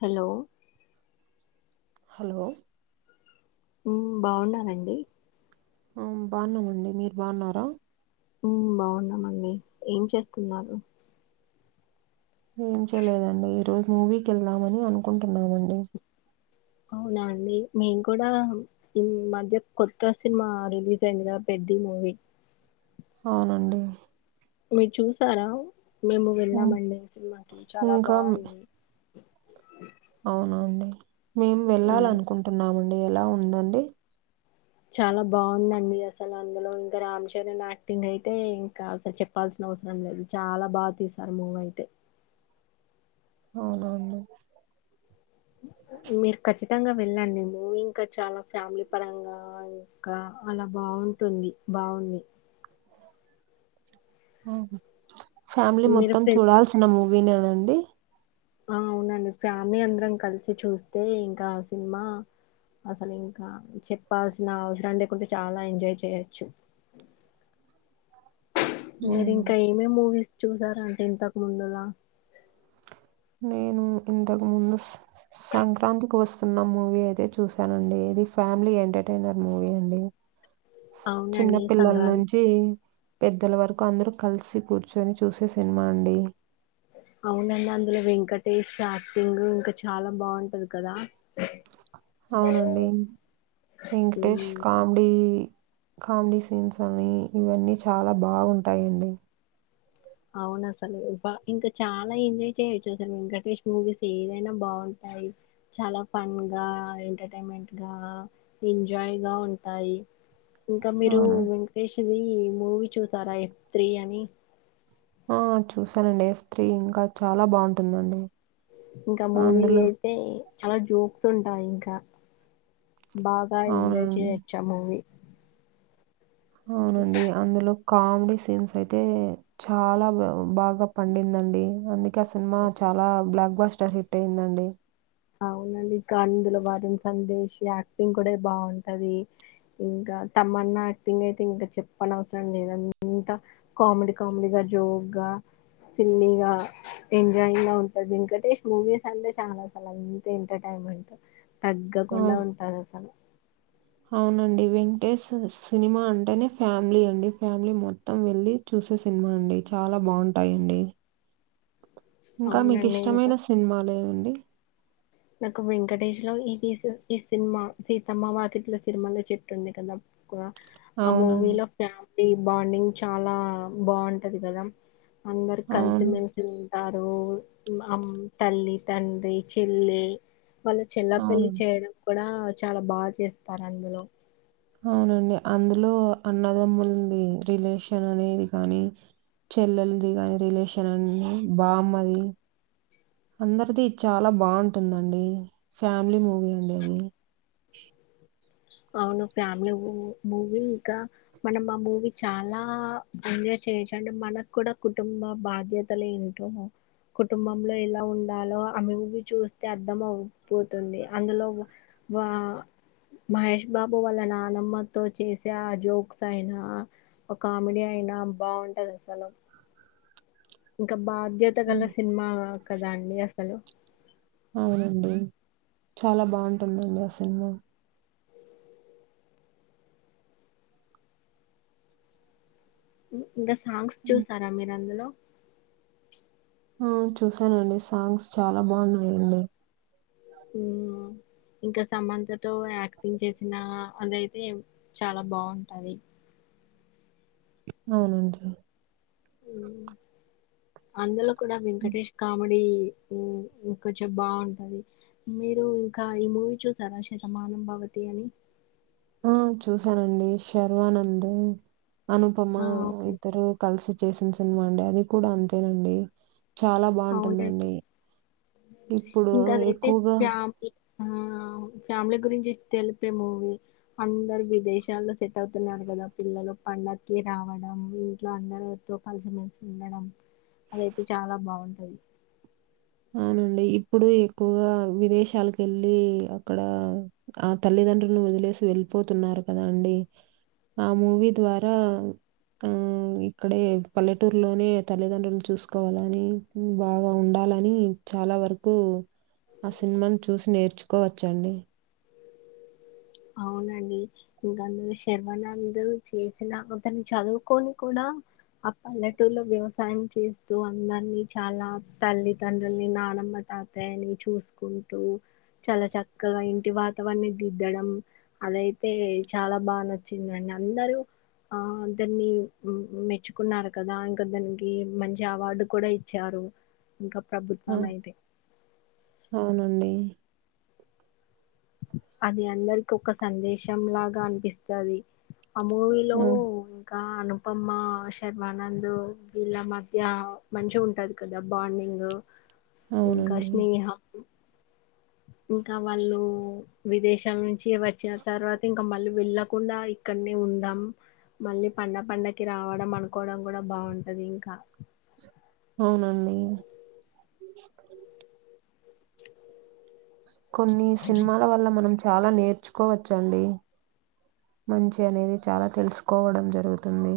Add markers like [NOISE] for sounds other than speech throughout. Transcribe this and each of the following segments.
Hello hello ఉమ్ బాగున్నారండి? ఉమ్ బాగున్నామండి, మీరు బాగున్నారా? ఉమ్ బాగున్నామండి, ఏం చేస్తున్నారు? ఏం చేయలేదండి, ఈ రోజు మూవీకి ఎళ్దామని అనుకుంటున్నానండి. అవునా అండి, మేం కూడా ఈ మధ్య కొత్త సినిమా రిలీజ్ అయింది కదా పెద్ అది మూవి అవునండి మీరు చూసారా మేము ఉం. వెళ్ళామండి సినిమాకి చాలా బాగుంది అవున అండి మేము ఉమ్, వెళ్ళాలనుకుంటున్నామండి ఎలా ఉందండి చాలా బాగుందండి అసలు అందులో ఇంకా రామ్ చరణ్ యాక్టింగ్ అయితే ఇంకా అసలు చెప్పాల్సిన అవసరం లేదు చాలా బాగా తీసారు మూవీ అయితే అవున అండి మీక్ కచ్ తంగా వెళ్ళండి మువీ ఇంకా చాలా ఫ్యామిలీ పరంగా ఇంకా అలా బాగుంటుంది బాగుంది స మ్ ఫ్యామిలీ మీరు మొత్తం ఫ్రెండ్స్ చూడాల్సిన మూవీనేనండి ఆ అవునండి ఫ్యామిలీ అందరం కలిసి చూస్తే ఇంకా సినిమా అసలు ఇంకా చెప్పాల్సిన అవసరం లేకుండా చాలా ఎంజాయ్ చేయోచ్చు మీరు అవును ఇంకా ఏమేమీ మూవీస్ చూసారండి ఇంతకు ముందులా నేను ఇంతకు ముందు సంక్రాంతికోస్తున్నం మూవీ అయితే చూశానండి ఇది ఫ్యామిలీ ఎంటర్టైనర్ మూవీ అండి చిన్న అవునండి సంక్రాంతి పిల్లల్నుంచి పెద్దల వరకు అందరు కలిసి కూర్చొని చూసే సినిమా అండి అవునండి అందులో వెంకటేష్ యాక్టింగ్ ఇంకా చాలా బాగుంటది కదా అవునండి వెంకటేష్ ఉమ్, కామెడీ కామెడీ సీన్స్ అని ఇవన్నీ చాలా బాగుంటాయండి అవును అసలు ఇంకా చాలా ఎంజాయ్ చేయ్యొచ్చు అసలు వెంకటేష్ మూవీస్ ఏదైనా బాగుంట యి చాలా ఫన్గా ఎంటర్టైన్మెంట్ గా ఎంజాయ్ గా ఉంటాయి ఇంకా మీరు అవును వెంకటేష్ది మూవీ చూసారా ఎఫ్ త్రి అని ఆ చూసానండి ఎఫ్ త్రి ఇంకా చాలా బాగుంటుందండి ఇంకా మూవీ అందులో అయితే చాలా జోక్స్ ఉంటాయి ఇంకా బాగా ఎంజాయ్ అవునండి చేయొచ్చు ఆ మూవి అవునండి అందులో కామెడీ సీన్స్ అయితే చాలా బాగా పండిందండి అందుకే ఆ సినిమా చ చాలా బ్లాక్ బాస్ట హిట్ అయిందండి అవునండి ఇంకా అందులో వరుణ్ సందేశ్ యాక్టింగ్ కూడా బాగుంటది ఇంకా తమ్మన్నా యాక్టింగ్ అయితే ఇంకా చెప్పనవసరం లేదం అంత కామెడీ కామెడీ గా జోగ్గ సిళ్ళి గా ఎంజాయింగ్ గా ఉంటది వెంకటేష్ మూవీస్ అంటే చాలా అసలు అంత ఎంటర్టైన్మెంట్ ఆ, తగ్గకుండా ఉంటది అసలు అవునండి వెంకటేష్ సినిమా అంటేనే ఫ్యామిలీ అండి ఫ్యామిలీ మొత్తం వెళ్లి చూస్ సే సినిమా అండి చాలా బాగుంటాయండి ఇంకా మీకు అవునండి ఇంకా ఇష్టమైన సినిమాలేవండి నాకు వెంకటేష్ లో ఈస్ ఈ సినిమా సీతమ్మ వాకిట్లో సిరిమల్లే చెట్టుంది కదా ఆ మూవీ అవునండి. లో ఫ్యామిలీ బాండింగ్ చాలా బాగుంటది కదా అందరు అవును. కలిసిమెలిసి ఉంటారు అమ్ తల్లి తండ్రి చెళ్ళే వాళ్ళ చెల్ల పెళ్లి అవునండి. చేయడం కూడా చాలా బాగా చేస్తారు అందులో అవునండి అందులో అన్నదమ్ముల్డి రిలేషన్ అనేది కానీ చెల్లెలది గాని రిలేషన్ అన్ని బామ్మది అందరిది చాలా బాగుంటుందండి ఫ్యామిలీ మూవీ అండి అది [INAUDIBLE] అవును ఫ్యామిలీ మూవీ మూవీ ఇంకా మనం ఆ మూవీ చాలా చేయచ్చు అండి మనకు కూడా కుటుంబ బాధ్యతలు ఏంటో కుటుంబంలో ఎలా ఉండాలో ఆమూవి చూస్తే అర్థం అవుపోతుంది అందులో వా మహేష్ బాబు వాళ్ళ నానమ్మతో చేసే ఆ జోక్స్ అయినా ఒక కామెడీ అయినా బాగుంటది అసలు ఇంక బాధ్యత గల హ్మ్. సినిమా కదా అండి అసలు అవునండి చాలా బాగుంటుందండి ఆ సినిమా ఇంగ సాంగ్స్ హ్మ్. చూసారా మీరు అందులో ఆ చూసానండి సాంగ్స్ చాలా బాగున్నాయండి ఉ [INAUDIBLE] ఇంకా సమంత తో యాక్టింగ్ చేసిన అదైతే చాలా బాగుంటది [INAUDIBLE] అవునండి అందులో కూడా వెంకటేష్ కామెడీ ఉం ఇంకొంచెం బాగుంటది మీరు ఇంకా ఈ మూవీ చూసారా శతమానం భవతి అని ఆ చూసానండి శర్వానంద్ అనుపమ ఆ అవును- ఇద్దరు కలిసి చేసిన సినిమా అండి అది కూడా అంతేనండి చాలా అవునండి బాగుంటుందండి ఇప్పుడు ఇంకా అదైతే ఎక్కువగా ఫ్యామిలీ ఆ ఫ్యామిలీ గురించి తెలిపే మూవీ అందరు విదేశాల్లో సెట్ అవుతున్నారు కదా పిల్లలు పండక్కి రావడం ఇంట్లో అందరితో కలిసిమెలిసి ఉండడం అదైతే చాలా బాగుంటది అవునండి ఇప్పుడు ఎక్కువగా విదేశాలకు వెళ్ళి అక్కడ ఆ తల్లి దండ్రుల్ని వదిలేసి వెళ్ళిపోతున్నారు కదా అండి ఆ మూవీ ద్వారా ఆ ఇక్కడే పల్లెటూరులోనే తల్లిదండ్రులను చూసుకోవాలని బాగా ఉండాలని అని చాలా వరకు ఆ సినిమాను చూసి నేర్చుకోవచ్చండి అవునండి ఇంకాందులో శర్వానంద్ చేసిన అతను చదువుకొని కూడా ఆ పల్లెటూరులో వ్యవసాయం చేస్తూ అందరినీ చాలా తల్లి తండ్రుల్ని నానమ్మని తాతయ్యని చూసుకుంటూ చాలా చక్కగా ఇంటి వాతావరణం దిద్దడం అదైతే చాలా బాగా నచ్చిందండి అందరూ ఆ అందర్నీ మెచ్చుకున్నారు కదా ఇంకా దానికి మంచి అవార్డు కూడా ఇచ్చారు ఇంకా ఆ! ప్రభుత్వం అయితే అవునండి. అది అందరికి ఒక సందేశం లాగా అనిపిస్తది ఆ మూవీలో ఆ! ఇంకా అనుపమ్మ శర్మానంద్ వీళ్ళ మధ్య మంచిగా ఉంటది కదా బాండింగ్ ఇంకా అవునండి. స్నేహ ఇంకా వాళ్ళు విదేశాల నుంచి వచ్చిన తర్వాత ఇంకా మళ్ళీ వెళ్ళ కుండా ఇక్కడనే ఉందాం మళ్ళీ పండ పండకి రావడం అనుకోవడం కూడా బాగుంటది ఇంకా అవునండి కొన్ని సినిమాల వల్ల మనం చాలా నేర్చుకోవచ్చండి మంచి అనేది చాలా తెలుసుకోవడం జరుగుతుంది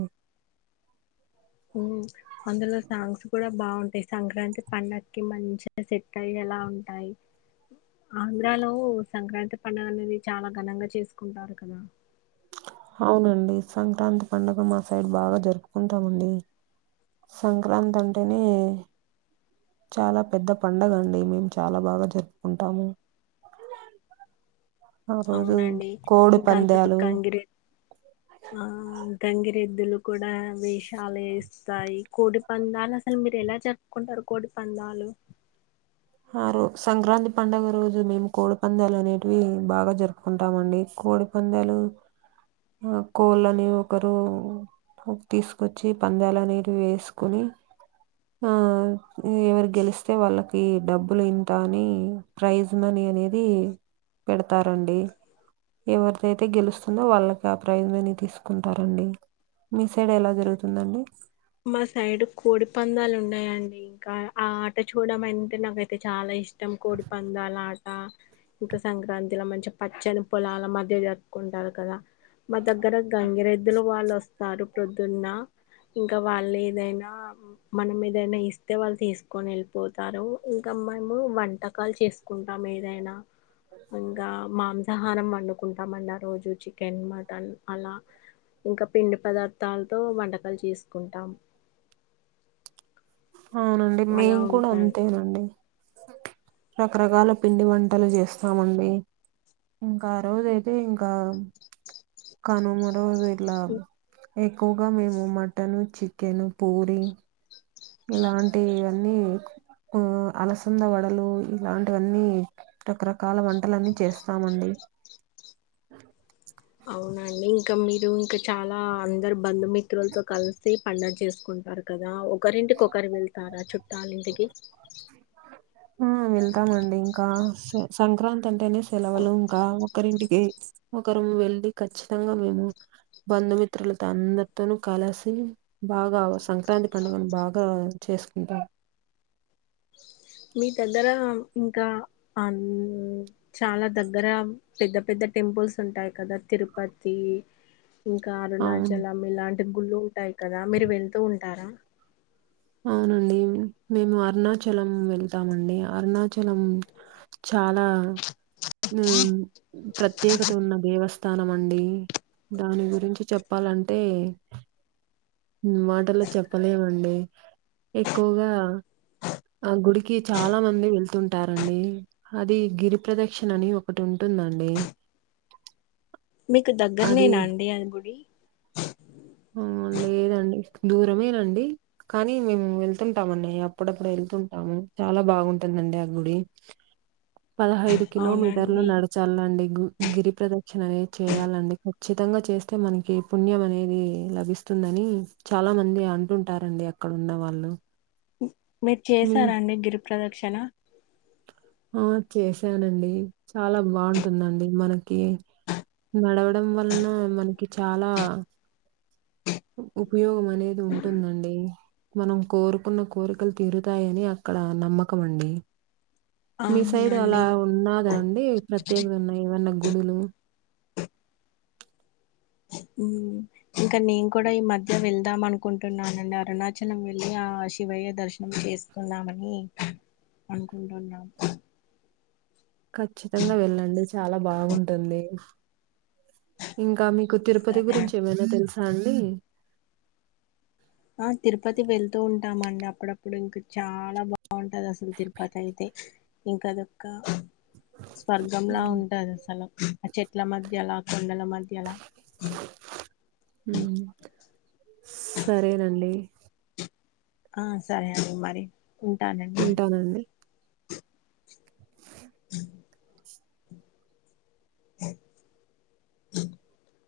అందులో సాంగ్స్ కూడా బాగుంటాయి సంక్రాంతి పండగకి మంచిగ సెట్టయ్యాల ఉంటాయి ఆంధ్రాలో సంక్రాంతి పండగ అనేది చాలా ఘనంగా చేసుకుంటారు కదా అవునండి సంక్రాంతి పండుగ మా సైడ్ బాగా జరుపుకుంటామండి సంక్రాంతి అంటేనే చాలా పెద్ద పండగండి మేము చాలా బాగా జరుపుకుంటాము ఆ రోజు అవునండి కోడి ఇంకా అందురు పందాలు గంగిరెద్లు ఆ కంగిరెద్దులు కూడా వేషాలు వే స్తాయి కోడి పందాలు అసలు మీరు ఎలా చెప్పుకుంటారు కోడి పందాలు ఆ రోజ సంక్రాంతి పండుగ రోజు మేము కోడి పందాలు అనేటివి బాగా జరుపుకుంటామండి కోడి పందాలు ఆ కోళ్ళని ఒకరు తీసుకొచ్చి పందాలు అనేటివి వేసుకుని ఆ ఎవరు గెలిస్తే వాళ్ళకి డబ్బులు ఇంత అని ప్రైజ్ మని అనేది పెడతారండి ఎవరిదైతే గెలుస్తుందో వాళ్ళకి ప్రైజ్ మని తీసుకుంటారండి మీ సైడ్ ఎలా జరుగుతుందండి మా సైడ్ కోడి పందాలు ఉండయండి ఇంకా ఆ ఆట చూడడం అంటే నాకైతే చాలా ఇష్టం కోడి పందాల ఆట ఇంకా సంక్రాంతిలో మంచి పచ్చని పొలాల మధ్య జరుపుకుంటారు కదా మా దగ్గర గంగిరెద్దులు వాళ్ళు వస్తారు ప్రొద్దున్న ఇంకా వాళ్ళు ఏదైనా మనం ఏదైనా ఇస్తే వాళ్ళు తీసుకొని వెళ్ళిపోతారు ఇంకా మేము వంటకాలు చేసుకుంటాం ఏదైనా ఇంకా మాంస మాంసాహారం వండుకుంటామండి ఆ రోజు చికెన్ మటన్ అలా ఇంకా పిండి పదార్థాలతో వంటకాలు చేసుకుంటాం అవునండి అలా మేం కూడా ఉంటాది అంతేనండి రకరకాల పిండి వంటలు చేస్తామండి ఇంకా ఆ రోజు అయితే ఇంకా కనుమ రోజుయి ఇట్లా ఎక్కువగా మేము మటన్ చికెన్ పూరి ఇలాంటివన్నీ అలసంద వడలు ఇలాంటివన్నీ రకరకాల వంటలన్నీ చేస్తామండి అవునండి ఇంకా మీరు ఇంకా చాలా అందరు బంధుమిత్రులతో కలిసి పండగ చేసుకుంట అంటారు కదా ఒకరింటికి ఒకరు వెళ్తారా చుట్టాల ఇంటికి ఆ వెళ్తామండి ఇంకా సంక్రాంతి అంటేనే సెలవులు ఇంకా ఒకరింటికి ఒకరు వెళ్ళి ఖచ్చితంగా మేము బంధుమిత్రులతో అందరితోనూ కలిసి బాగా సంక్రాంతి పండుగను బాగా చేసుకుంటాం మీ దగ్గర ఇంకా ఆ చాలా దగ్గర పెద్ద పెద్ద టెంపుల్స్ ఉంటాయి కదా తిరుపతి ఇంకా అవును అరుణాచలం ఇలాంటి గుళ్ళు ఉంటాయి కదా మీరు వెళ్తూ ఉంటారా అవునండి మేము అరుణాచలం వెళ్తామండి అరుణాచలం చాలా నూ ప్రత్యేకత ఉన్న దేవస్థానమండి దాని గురించి చెప్పాలంటే మాటల్లో చెప్పలేవండి ఎక్కువ్గా ఆ గుడికి చాలా మంది వెళ్తుంటారండి హది గిరి ప్ర్రదక్షణ అని ఒకటుంటు దండి మీకు దగ్గర్నేనండి అది గుడి హా లేదండి దూరమేనండి కానీ మేము వెళ్తుంటాంమండి అప్పుడప్పుడు ఎళ్ తుంటాము చాలా బాగుంటుందండి ఆ గుడి పదహైదు కిలోమీటర్లు అవునండి నడచాలండి గు గిరి ప్రదక్షణ అనేది చేయాలండి ఖచ్చి తంగ చేస్తే మనకి పుణ్యమనేది లభిస్తుందని చాలా మంది అంటుంటారండి అక్కడున్న వాళ్ళు ఉ మీర్ మీ చేసారాండి గిరిప్రదక్షణ ఆ చేశానండి చాలా బాంటుందండి మనకి నడవడం వల్నా మన్కి చాలా ఉపయోగమనేది ఉంటుందండి మనం కోరుకున్న కోరికలు తీరుతాయని అక్కడ నమ్మకమండి మీ సైడు అలా అవునండి ఉన్నాదా అండి ప్రత్యేకత ఉన్నా ఏవన్నా గుడులు ఊ ఇంక నేన్ కడా ఈ మధ్య వెళ్దామనుకుంటున్నానండి అరుణాచలం వెళ్ళి ఆ శివయ్ వయ్య దర్శనం చేసుకుందామని అనుకుంటున్నాం ఖచ్చితంగ వెళ్ళండి చాలా బాగుంటుంది ఇంకా మీ కు తిరుపతి సరే గురించి ఏమైనా తెలుసా అండి ఆ తిరుపతి వెళ్తూ ఉంటామండి అప్పుడప్పుడు ఇంక చాలా బాగుంటది అస్ తిరుపతైతే ఇంకదొక్క స్వర్గంలా హ్మ్. ఉంటదసలొ ఆ చెట్ల మధ్యలా కొండల మధ్యలా హూ స్ సరేనండి ఆ సరే అండి మరి ఉంటానండి ఉంటానండి. అ